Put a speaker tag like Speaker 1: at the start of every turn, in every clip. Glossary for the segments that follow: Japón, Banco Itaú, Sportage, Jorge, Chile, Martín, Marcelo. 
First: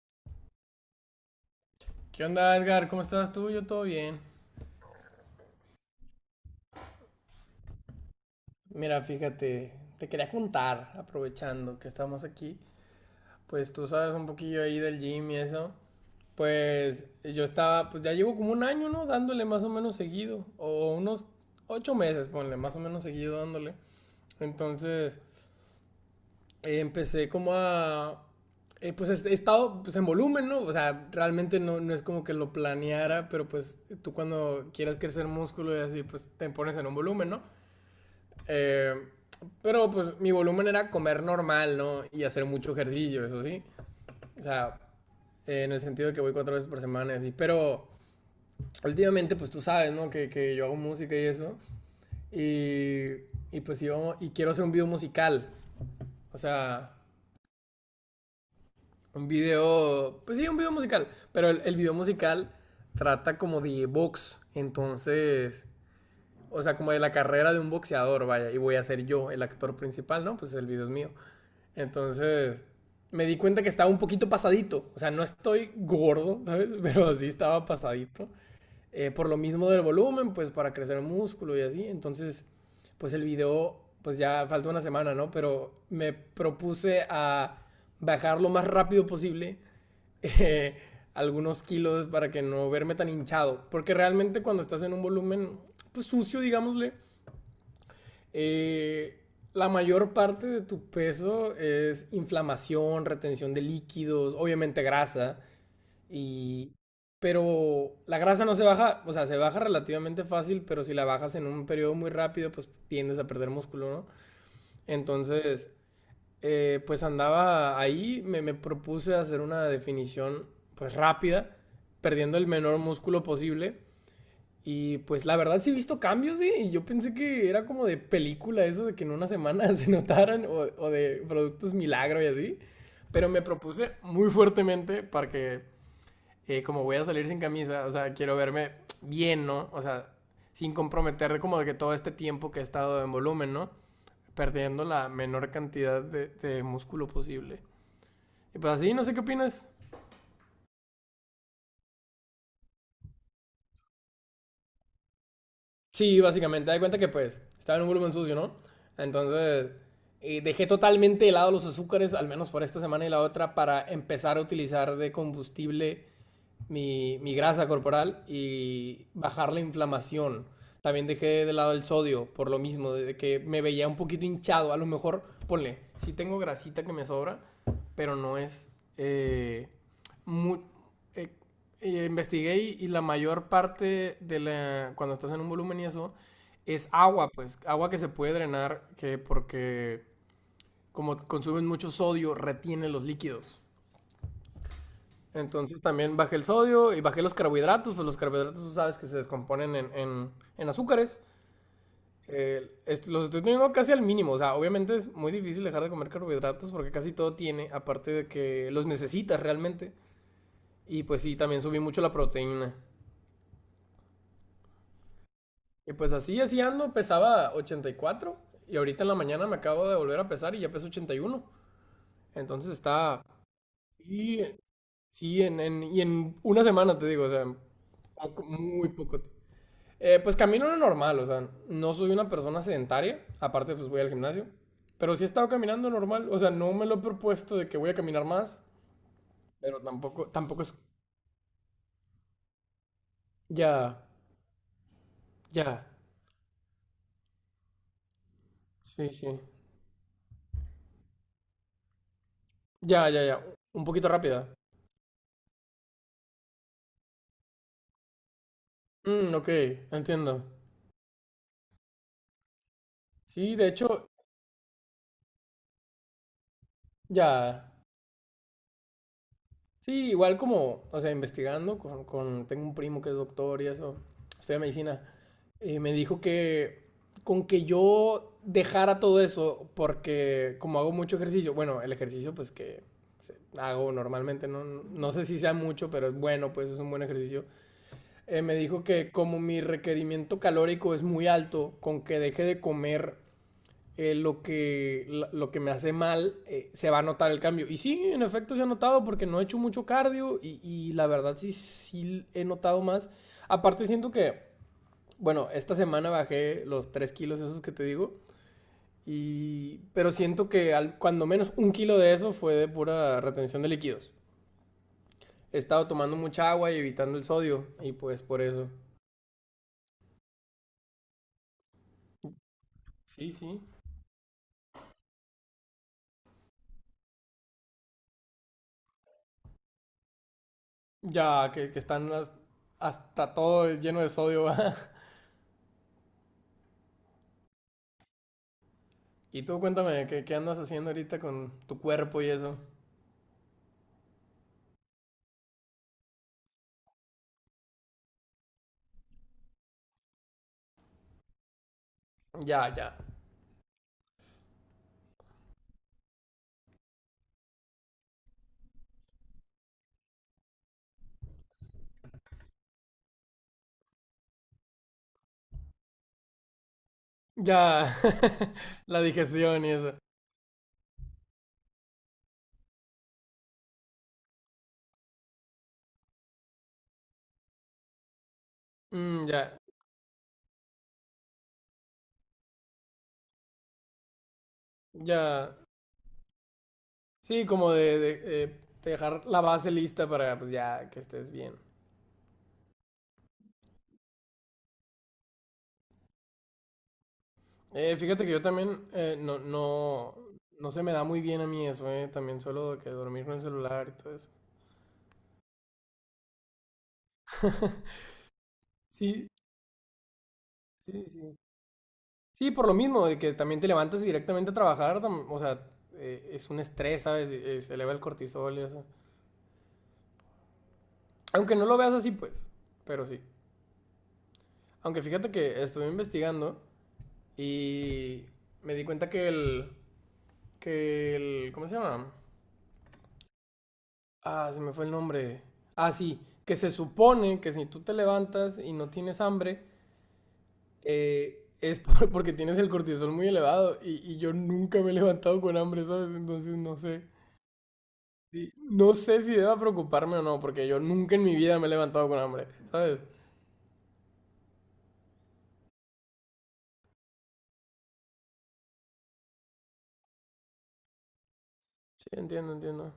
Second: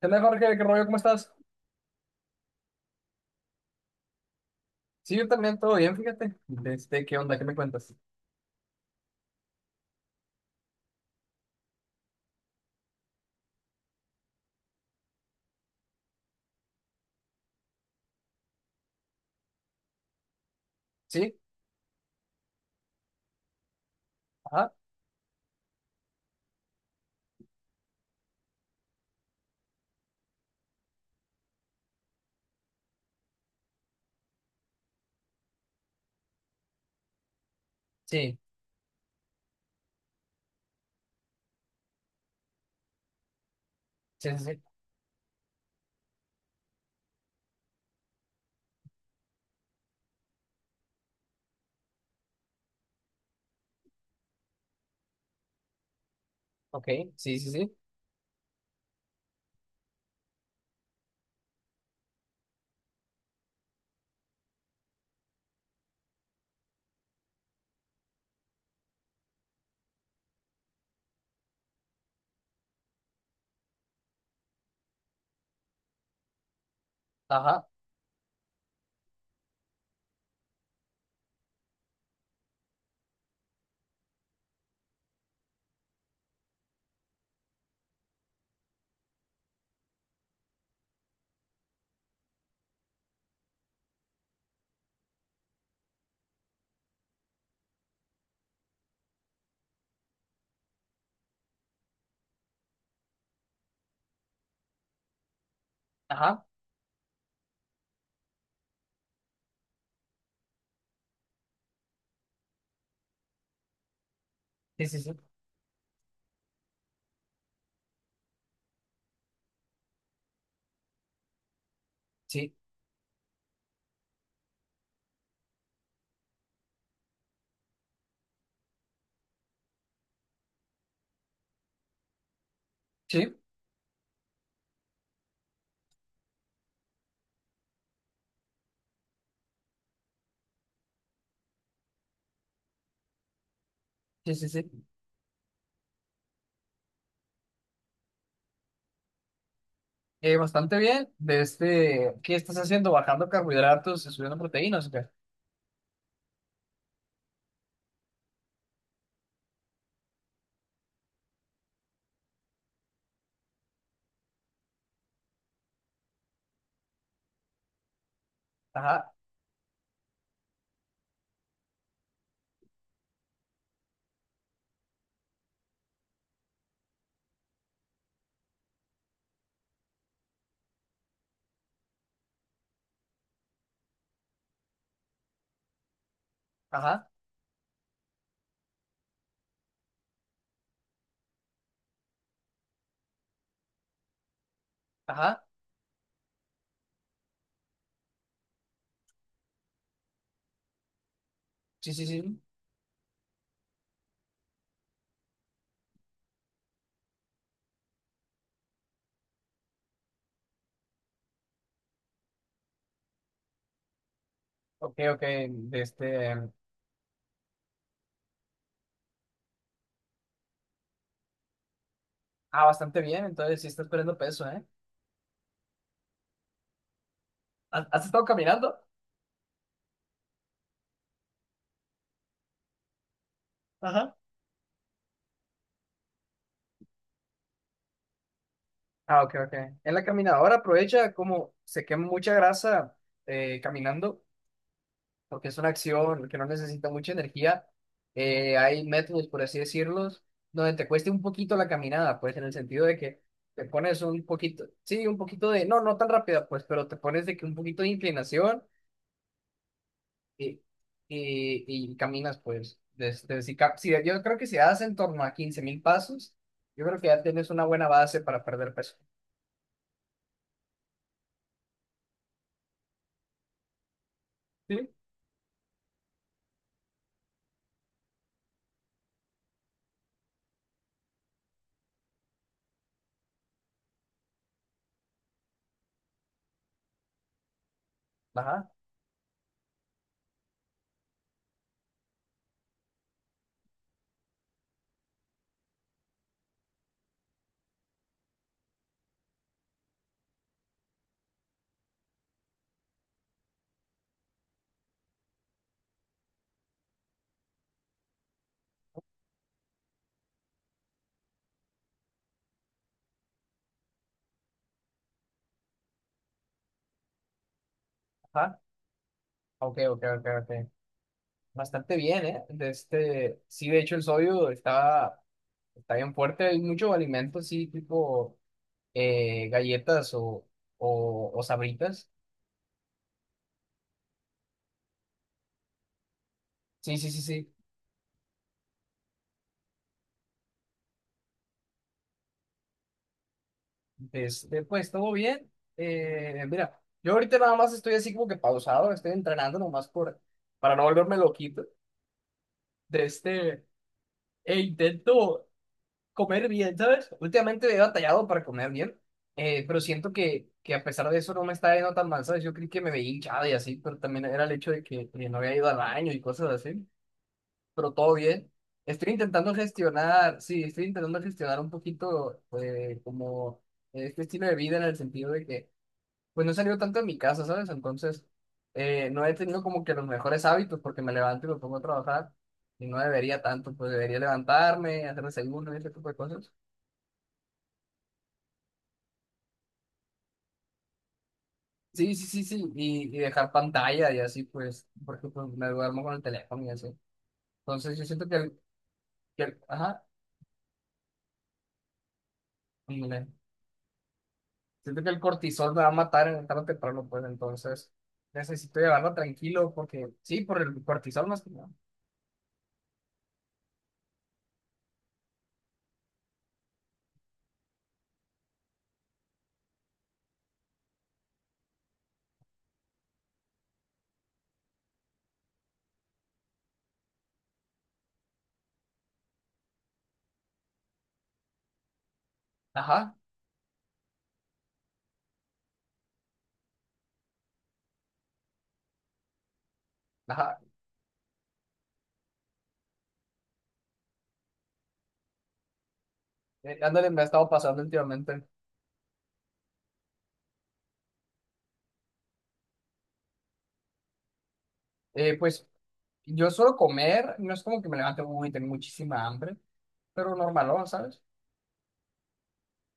Speaker 1: ¿Qué onda, Jorge? ¿Qué rollo? ¿Cómo estás?
Speaker 2: ¿Qué onda, Edgar? ¿Cómo estás tú? Yo todo bien.
Speaker 1: Sí, yo también, todo bien, fíjate. ¿Qué onda? ¿Qué me cuentas?
Speaker 2: Mira, fíjate, te quería contar, aprovechando que estamos aquí, pues tú sabes un poquillo ahí del gym y eso. Pues yo estaba, pues ya llevo como un año, ¿no? Dándole más o menos seguido, o unos
Speaker 1: Sí,
Speaker 2: 8 meses, ponle, más o menos seguido dándole.
Speaker 1: ajá,
Speaker 2: Entonces, empecé como a, pues he estado pues, en volumen, ¿no? O sea, realmente no es como que lo planeara, pero pues tú cuando quieras crecer músculo y así, pues te pones en un volumen, ¿no?
Speaker 1: sí,
Speaker 2: Eh, pero pues mi volumen era comer normal, ¿no? Y hacer mucho ejercicio, eso sí.
Speaker 1: sí,
Speaker 2: O
Speaker 1: sí, sí,
Speaker 2: sea, en el sentido de que voy 4 veces por semana, y así. Pero últimamente, pues tú sabes, ¿no? Que yo hago música y eso. Y pues yo, y quiero hacer un video musical. O
Speaker 1: ok,
Speaker 2: sea,
Speaker 1: sí, sí, sí,
Speaker 2: un video, pues sí, un video musical. Pero el video musical trata como de box. Entonces, o sea, como de la carrera de un boxeador, vaya. Y voy a ser yo el actor principal, ¿no? Pues el video es mío. Entonces, me di cuenta que estaba un poquito pasadito. O sea, no estoy gordo, ¿sabes? Pero sí estaba
Speaker 1: ajá,
Speaker 2: pasadito. Por lo mismo del volumen, pues para crecer el músculo y así. Entonces, pues el video, pues ya falta una semana, ¿no? Pero me propuse a bajar lo más rápido posible eh, algunos kilos para que no verme tan hinchado. Porque realmente cuando estás en un volumen, pues sucio, digámosle, eh, la mayor parte de tu peso es inflamación, retención de líquidos, obviamente grasa,
Speaker 1: ajá,
Speaker 2: y... pero la grasa no se baja, o sea, se baja relativamente fácil, pero si la bajas en un periodo muy rápido, pues tiendes a perder músculo, ¿no?
Speaker 1: sí, sí, sí,
Speaker 2: Entonces, pues andaba ahí, me propuse hacer una definición, pues rápida, perdiendo el
Speaker 1: sí,
Speaker 2: menor músculo posible, y pues la verdad sí he visto cambios, ¿sí? Y yo pensé que era como de película eso, de que en una semana se notaran, o de productos milagro y así. Pero
Speaker 1: sí,
Speaker 2: me propuse muy fuertemente para que, como voy a salir sin camisa, o sea, quiero verme bien, ¿no? O sea, sin comprometer como de que todo este tiempo que he estado en volumen, ¿no?
Speaker 1: sí, sí, sí.
Speaker 2: Perdiendo la menor cantidad de músculo posible. Y pues así, no sé qué opinas.
Speaker 1: Bastante bien, de este, ¿qué estás haciendo? ¿Bajando carbohidratos y subiendo proteínas? ¿O qué?
Speaker 2: Sí, básicamente, da cuenta que pues estaba en un volumen sucio, ¿no? Entonces dejé totalmente de lado los azúcares, al menos por esta semana y la otra, para empezar a utilizar de combustible mi grasa corporal y
Speaker 1: Ajá,
Speaker 2: bajar la inflamación. También dejé de lado el sodio por lo mismo, de que me veía un poquito hinchado. A lo mejor, ponle, si tengo grasita que me sobra, pero no es... eh, mu- eh, investigué y la mayor parte de la... cuando estás en un volumen y eso, es
Speaker 1: ajá,
Speaker 2: agua, pues, agua que se puede drenar, que porque como consumen mucho sodio, retiene los líquidos.
Speaker 1: ajá,
Speaker 2: Entonces también bajé el sodio y bajé los carbohidratos, pues los carbohidratos tú sabes que se descomponen en, en azúcares.
Speaker 1: sí, sí, sí,
Speaker 2: Los estoy teniendo casi al mínimo, o sea, obviamente es muy difícil dejar de comer carbohidratos porque casi todo tiene, aparte de que los necesitas realmente. Y pues sí, también subí mucho la proteína.
Speaker 1: ok, ok, de
Speaker 2: Y pues
Speaker 1: este,
Speaker 2: así, así ando, pesaba 84 y ahorita en la mañana me acabo de volver a pesar y ya peso 81.
Speaker 1: ah,
Speaker 2: Entonces
Speaker 1: bastante bien,
Speaker 2: está...
Speaker 1: entonces sí estás perdiendo
Speaker 2: Y
Speaker 1: peso, ¿eh?
Speaker 2: sí, en, y en una semana te digo, o sea,
Speaker 1: ¿Has, has estado caminando?
Speaker 2: muy poco. Pues camino lo normal, o sea, no soy una persona sedentaria, aparte pues voy al
Speaker 1: Ajá.
Speaker 2: gimnasio, pero sí he estado caminando normal, o sea, no me lo he propuesto de que voy a caminar más,
Speaker 1: Ah, ok, ok.
Speaker 2: pero
Speaker 1: En la
Speaker 2: tampoco,
Speaker 1: caminadora
Speaker 2: tampoco es...
Speaker 1: aprovecha como se quema mucha grasa
Speaker 2: Ya,
Speaker 1: caminando, porque es una
Speaker 2: ya,
Speaker 1: acción que no necesita mucha energía. Hay
Speaker 2: sí,
Speaker 1: métodos,
Speaker 2: sí.
Speaker 1: por así decirlos, donde te cueste un poquito la caminada, pues en el sentido de
Speaker 2: Ya,
Speaker 1: que
Speaker 2: ya, ya,
Speaker 1: te
Speaker 2: un
Speaker 1: pones
Speaker 2: poquito
Speaker 1: un
Speaker 2: rápida.
Speaker 1: poquito, sí, un poquito de, no, no tan rápida, pues, pero te pones de que un poquito de inclinación
Speaker 2: Mm, ok, entiendo.
Speaker 1: y, y caminas, pues. Desde,
Speaker 2: Sí,
Speaker 1: si,
Speaker 2: de hecho,
Speaker 1: yo creo que si das en torno a 15,000 pasos, yo creo que ya tienes una
Speaker 2: ya.
Speaker 1: buena base para perder peso.
Speaker 2: Sí, igual como, o sea, investigando con, tengo un primo que es doctor y eso, estudia
Speaker 1: Sí.
Speaker 2: medicina. Y me dijo que con que yo dejara todo eso, porque como hago mucho ejercicio, bueno, el ejercicio pues que hago normalmente, no, no sé si sea mucho, pero es bueno, pues es un buen ejercicio. Me
Speaker 1: Ajá,
Speaker 2: dijo que como mi requerimiento calórico es muy alto, con que deje de comer eh, lo, que, lo que me hace mal, se va a notar el cambio. Y sí, en efecto se ha notado porque no he hecho mucho cardio y la verdad sí, sí he notado más. Aparte siento que, bueno, esta semana bajé los 3 kilos esos que te digo. Y... Pero siento que al... cuando menos 1 kilo de eso fue de pura retención de líquidos. He estado tomando mucha agua y evitando el sodio. Y pues por
Speaker 1: ajá.
Speaker 2: eso.
Speaker 1: Ok, ok, ok, ok. Bastante bien, ¿eh? De
Speaker 2: Sí,
Speaker 1: este,
Speaker 2: sí.
Speaker 1: sí, de hecho el sodio está, está bien fuerte. Hay muchos alimentos, sí, tipo galletas o
Speaker 2: Ya que están
Speaker 1: sabritas.
Speaker 2: las... hasta todo lleno de sodio. ¿Va?
Speaker 1: Sí, sí, sí, sí.
Speaker 2: Y tú cuéntame, ¿qué andas haciendo ahorita con tu cuerpo y eso?
Speaker 1: De este, pues todo bien. Mira, yo ahorita nada más estoy así como que pausado, estoy entrenando nomás por, para no volverme loquito.
Speaker 2: Ya, ya.
Speaker 1: De este, e intento comer bien, ¿sabes? Últimamente he batallado para comer bien, pero siento que a pesar de eso no me está yendo tan mal, ¿sabes? Yo creí que me veía hinchada y así, pero también era el hecho de que no había ido al baño y cosas así, pero
Speaker 2: Ya.
Speaker 1: todo bien.
Speaker 2: La
Speaker 1: Estoy intentando
Speaker 2: digestión y eso.
Speaker 1: gestionar, sí, estoy intentando gestionar un poquito como este estilo de vida en el sentido de que, pues no he salido tanto de mi casa, ¿sabes? Entonces, no
Speaker 2: Mm,
Speaker 1: he
Speaker 2: ya,
Speaker 1: tenido como que los mejores hábitos porque me levanto y me pongo a trabajar. Y no debería tanto, pues debería levantarme, hacer
Speaker 2: ya.
Speaker 1: desayuno y ese tipo de cosas.
Speaker 2: Sí, como de dejar la base lista para pues ya que estés bien.
Speaker 1: Sí, sí, sí, sí, y dejar pantalla y así, pues, porque pues me duermo con el teléfono y así. Entonces
Speaker 2: Eh,
Speaker 1: yo
Speaker 2: fíjate
Speaker 1: siento
Speaker 2: que
Speaker 1: que
Speaker 2: yo también
Speaker 1: ajá,
Speaker 2: no se me da muy bien a mí eso, eh. También suelo que dormir
Speaker 1: ándale.
Speaker 2: con el celular y todo eso.
Speaker 1: Siento que el cortisol me va a matar en tarde o temprano, pues, entonces necesito llevarlo
Speaker 2: Sí,
Speaker 1: tranquilo, porque sí, por el
Speaker 2: sí,
Speaker 1: cortisol
Speaker 2: sí.
Speaker 1: más que nada.
Speaker 2: Sí, por lo mismo, de que también te levantas y directamente a trabajar, o sea, es un estrés, ¿sabes? Y se eleva el cortisol y eso. Aunque no lo veas así, pues, pero sí. Aunque fíjate que estuve investigando y me di cuenta que el, ¿cómo se llama?
Speaker 1: Ajá,
Speaker 2: Ah, se me fue el nombre. Ah, sí, que se supone que si tú te levantas y no tienes hambre,
Speaker 1: ajá,
Speaker 2: es porque tienes el cortisol muy elevado y yo nunca me he levantado con hambre, ¿sabes? Entonces no sé.
Speaker 1: ándale, me ha estado pasando últimamente.
Speaker 2: Sí, no sé si deba preocuparme o no, porque yo nunca en mi vida me he levantado con hambre, ¿sabes?
Speaker 1: Pues yo suelo comer, no es como que me levante, uy, tengo muchísima hambre, pero normalón, ¿sabes?
Speaker 2: Sí, entiendo, entiendo.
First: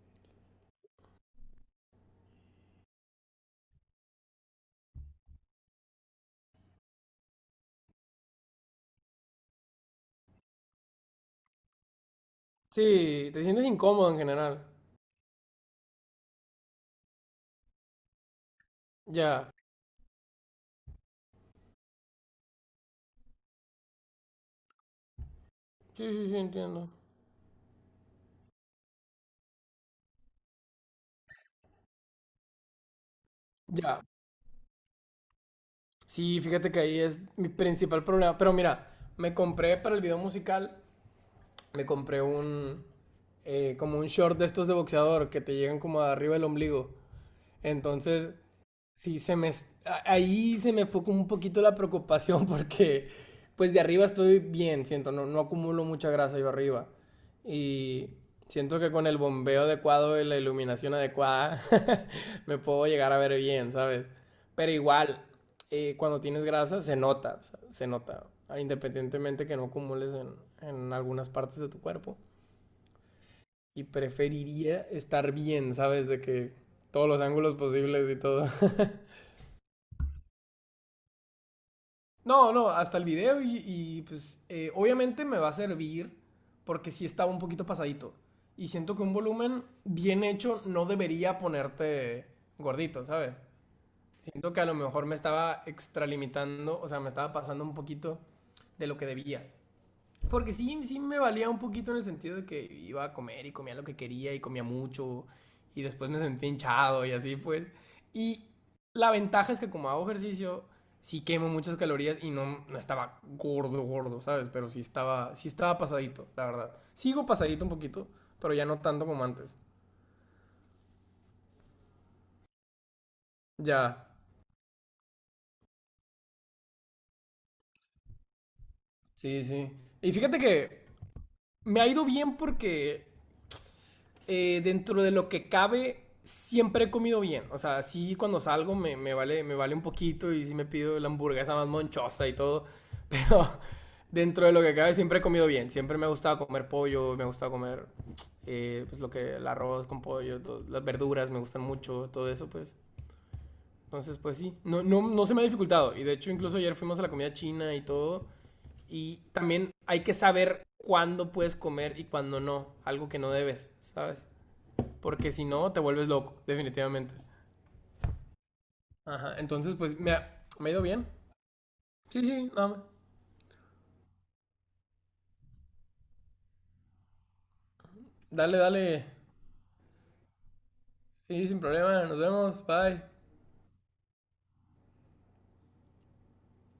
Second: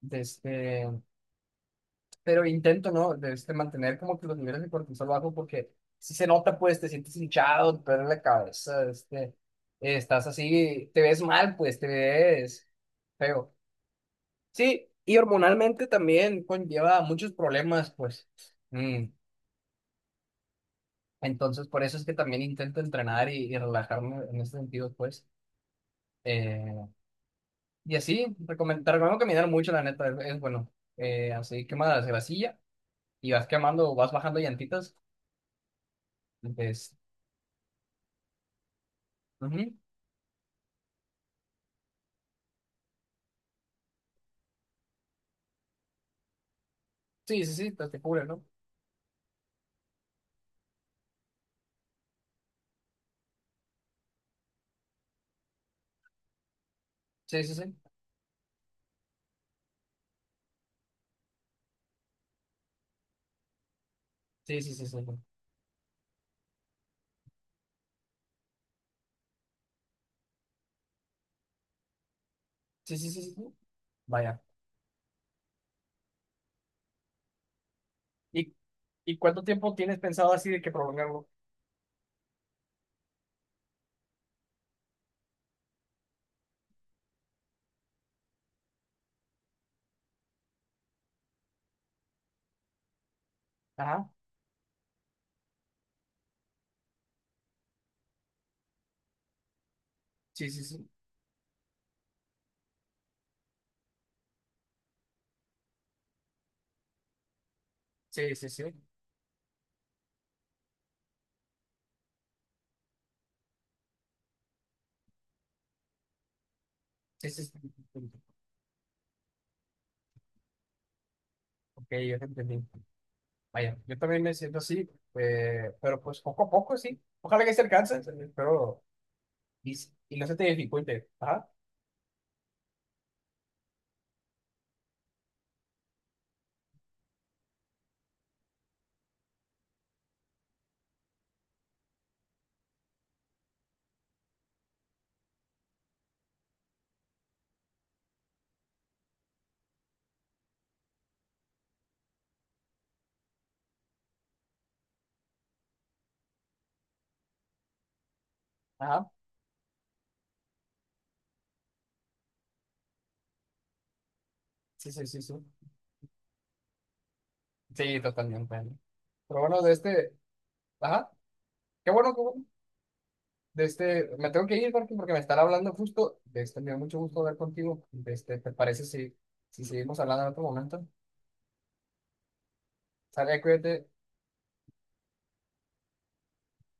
Speaker 1: Desde, pero intento, ¿no? De este, mantener como que los niveles de cortisol bajos porque si se nota, pues te sientes hinchado, te duele la cabeza, este, estás así, te ves mal, pues te ves
Speaker 2: Sí, te
Speaker 1: feo.
Speaker 2: sientes incómodo en general.
Speaker 1: Sí, y hormonalmente también conlleva muchos problemas, pues. Mm.
Speaker 2: Ya.
Speaker 1: Entonces, por eso es que también intento entrenar y relajarme en ese sentido, pues.
Speaker 2: Sí, sí, sí,
Speaker 1: Eh,
Speaker 2: entiendo.
Speaker 1: y así, te recomiendo caminar mucho, la neta, es bueno. Así quemas la vasilla y vas quemando,
Speaker 2: Ya.
Speaker 1: vas bajando llantitas.
Speaker 2: Sí, fíjate que
Speaker 1: Entonces,
Speaker 2: ahí es mi principal problema. Pero mira, me
Speaker 1: ujú.
Speaker 2: compré para el video musical, me compré un como un short de estos de boxeador que te llegan como arriba del ombligo.
Speaker 1: Sí, sí, sí, te te cubre,
Speaker 2: Entonces,
Speaker 1: ¿no?
Speaker 2: sí se me, ahí se me fue como un poquito la preocupación porque pues de arriba estoy bien, siento, no acumulo mucha grasa yo arriba.
Speaker 1: Sí, sí, sí.
Speaker 2: Y siento que con el bombeo adecuado y la iluminación adecuada me puedo llegar a ver bien, ¿sabes?
Speaker 1: Sí,
Speaker 2: Pero
Speaker 1: sí, sí, sí.
Speaker 2: igual, cuando tienes grasa se nota, o sea, se nota, independientemente que no acumules en algunas partes de tu cuerpo,
Speaker 1: Sí, sí, sí, sí. Sí. Sí.
Speaker 2: y
Speaker 1: Vaya.
Speaker 2: preferiría estar bien, ¿sabes? De que todos los ángulos posibles y todo.
Speaker 1: ¿Y, y cuánto tiempo tienes pensado así de que prolongarlo?
Speaker 2: No, no, hasta el video, y pues obviamente me va a servir porque sí estaba un poquito pasadito. Y siento que un volumen bien hecho no debería ponerte gordito, ¿sabes?
Speaker 1: Ajá.
Speaker 2: Siento que a lo mejor me estaba extralimitando, o sea, me estaba pasando un poquito de lo que debía.
Speaker 1: Sí,
Speaker 2: Porque
Speaker 1: sí,
Speaker 2: sí,
Speaker 1: sí.
Speaker 2: sí me valía un poquito en el sentido de que iba a comer y comía lo que quería y comía mucho, y después me sentía hinchado y así pues.
Speaker 1: Sí,
Speaker 2: Y
Speaker 1: sí, sí.
Speaker 2: la ventaja es que como hago ejercicio, sí quemo muchas calorías y no, no estaba gordo, gordo, ¿sabes? Pero sí estaba pasadito, la verdad. Sigo
Speaker 1: Sí, sí,
Speaker 2: pasadito un poquito,
Speaker 1: sí.
Speaker 2: pero ya no tanto como antes.
Speaker 1: Ok, yo te entendí. Vaya, yo
Speaker 2: Ya,
Speaker 1: también me siento así, pero pues poco a poco, sí. Ojalá que se alcance, pero...
Speaker 2: sí, sí.
Speaker 1: Y,
Speaker 2: Y
Speaker 1: y no se
Speaker 2: fíjate
Speaker 1: te
Speaker 2: que
Speaker 1: dificulte. Ajá.
Speaker 2: me ha ido bien porque dentro de lo que cabe, siempre he comido bien. O sea, sí cuando salgo me vale un poquito, y sí me pido la hamburguesa más monchosa y todo. Pero dentro de lo que cabe siempre he comido bien. Siempre me ha gustado comer pollo, me ha gustado comer pues el arroz con pollo, las verduras me gustan mucho, todo eso pues. Entonces pues sí, no se me ha dificultado. Y de hecho incluso ayer fuimos a la comida china y todo.
Speaker 1: Ajá.
Speaker 2: Y también hay que saber cuándo puedes comer y cuándo no. Algo que no debes, ¿sabes?
Speaker 1: Sí, sí, sí,
Speaker 2: Porque
Speaker 1: sí.
Speaker 2: si no, te vuelves loco, definitivamente.
Speaker 1: Sí, totalmente.
Speaker 2: Ajá,
Speaker 1: Pero bueno, de
Speaker 2: entonces pues
Speaker 1: este...
Speaker 2: me ha ido bien.
Speaker 1: Ajá. Qué bueno.
Speaker 2: Sí, sí, nada más.
Speaker 1: De este, me tengo que ir, Martín, porque me están hablando justo. De este, me da mucho gusto hablar contigo. De este, ¿te
Speaker 2: Dale,
Speaker 1: parece
Speaker 2: dale.
Speaker 1: si, si seguimos hablando en otro momento?
Speaker 2: Sí, sin problema. Nos vemos. Bye.
Speaker 1: Sale, cuídate.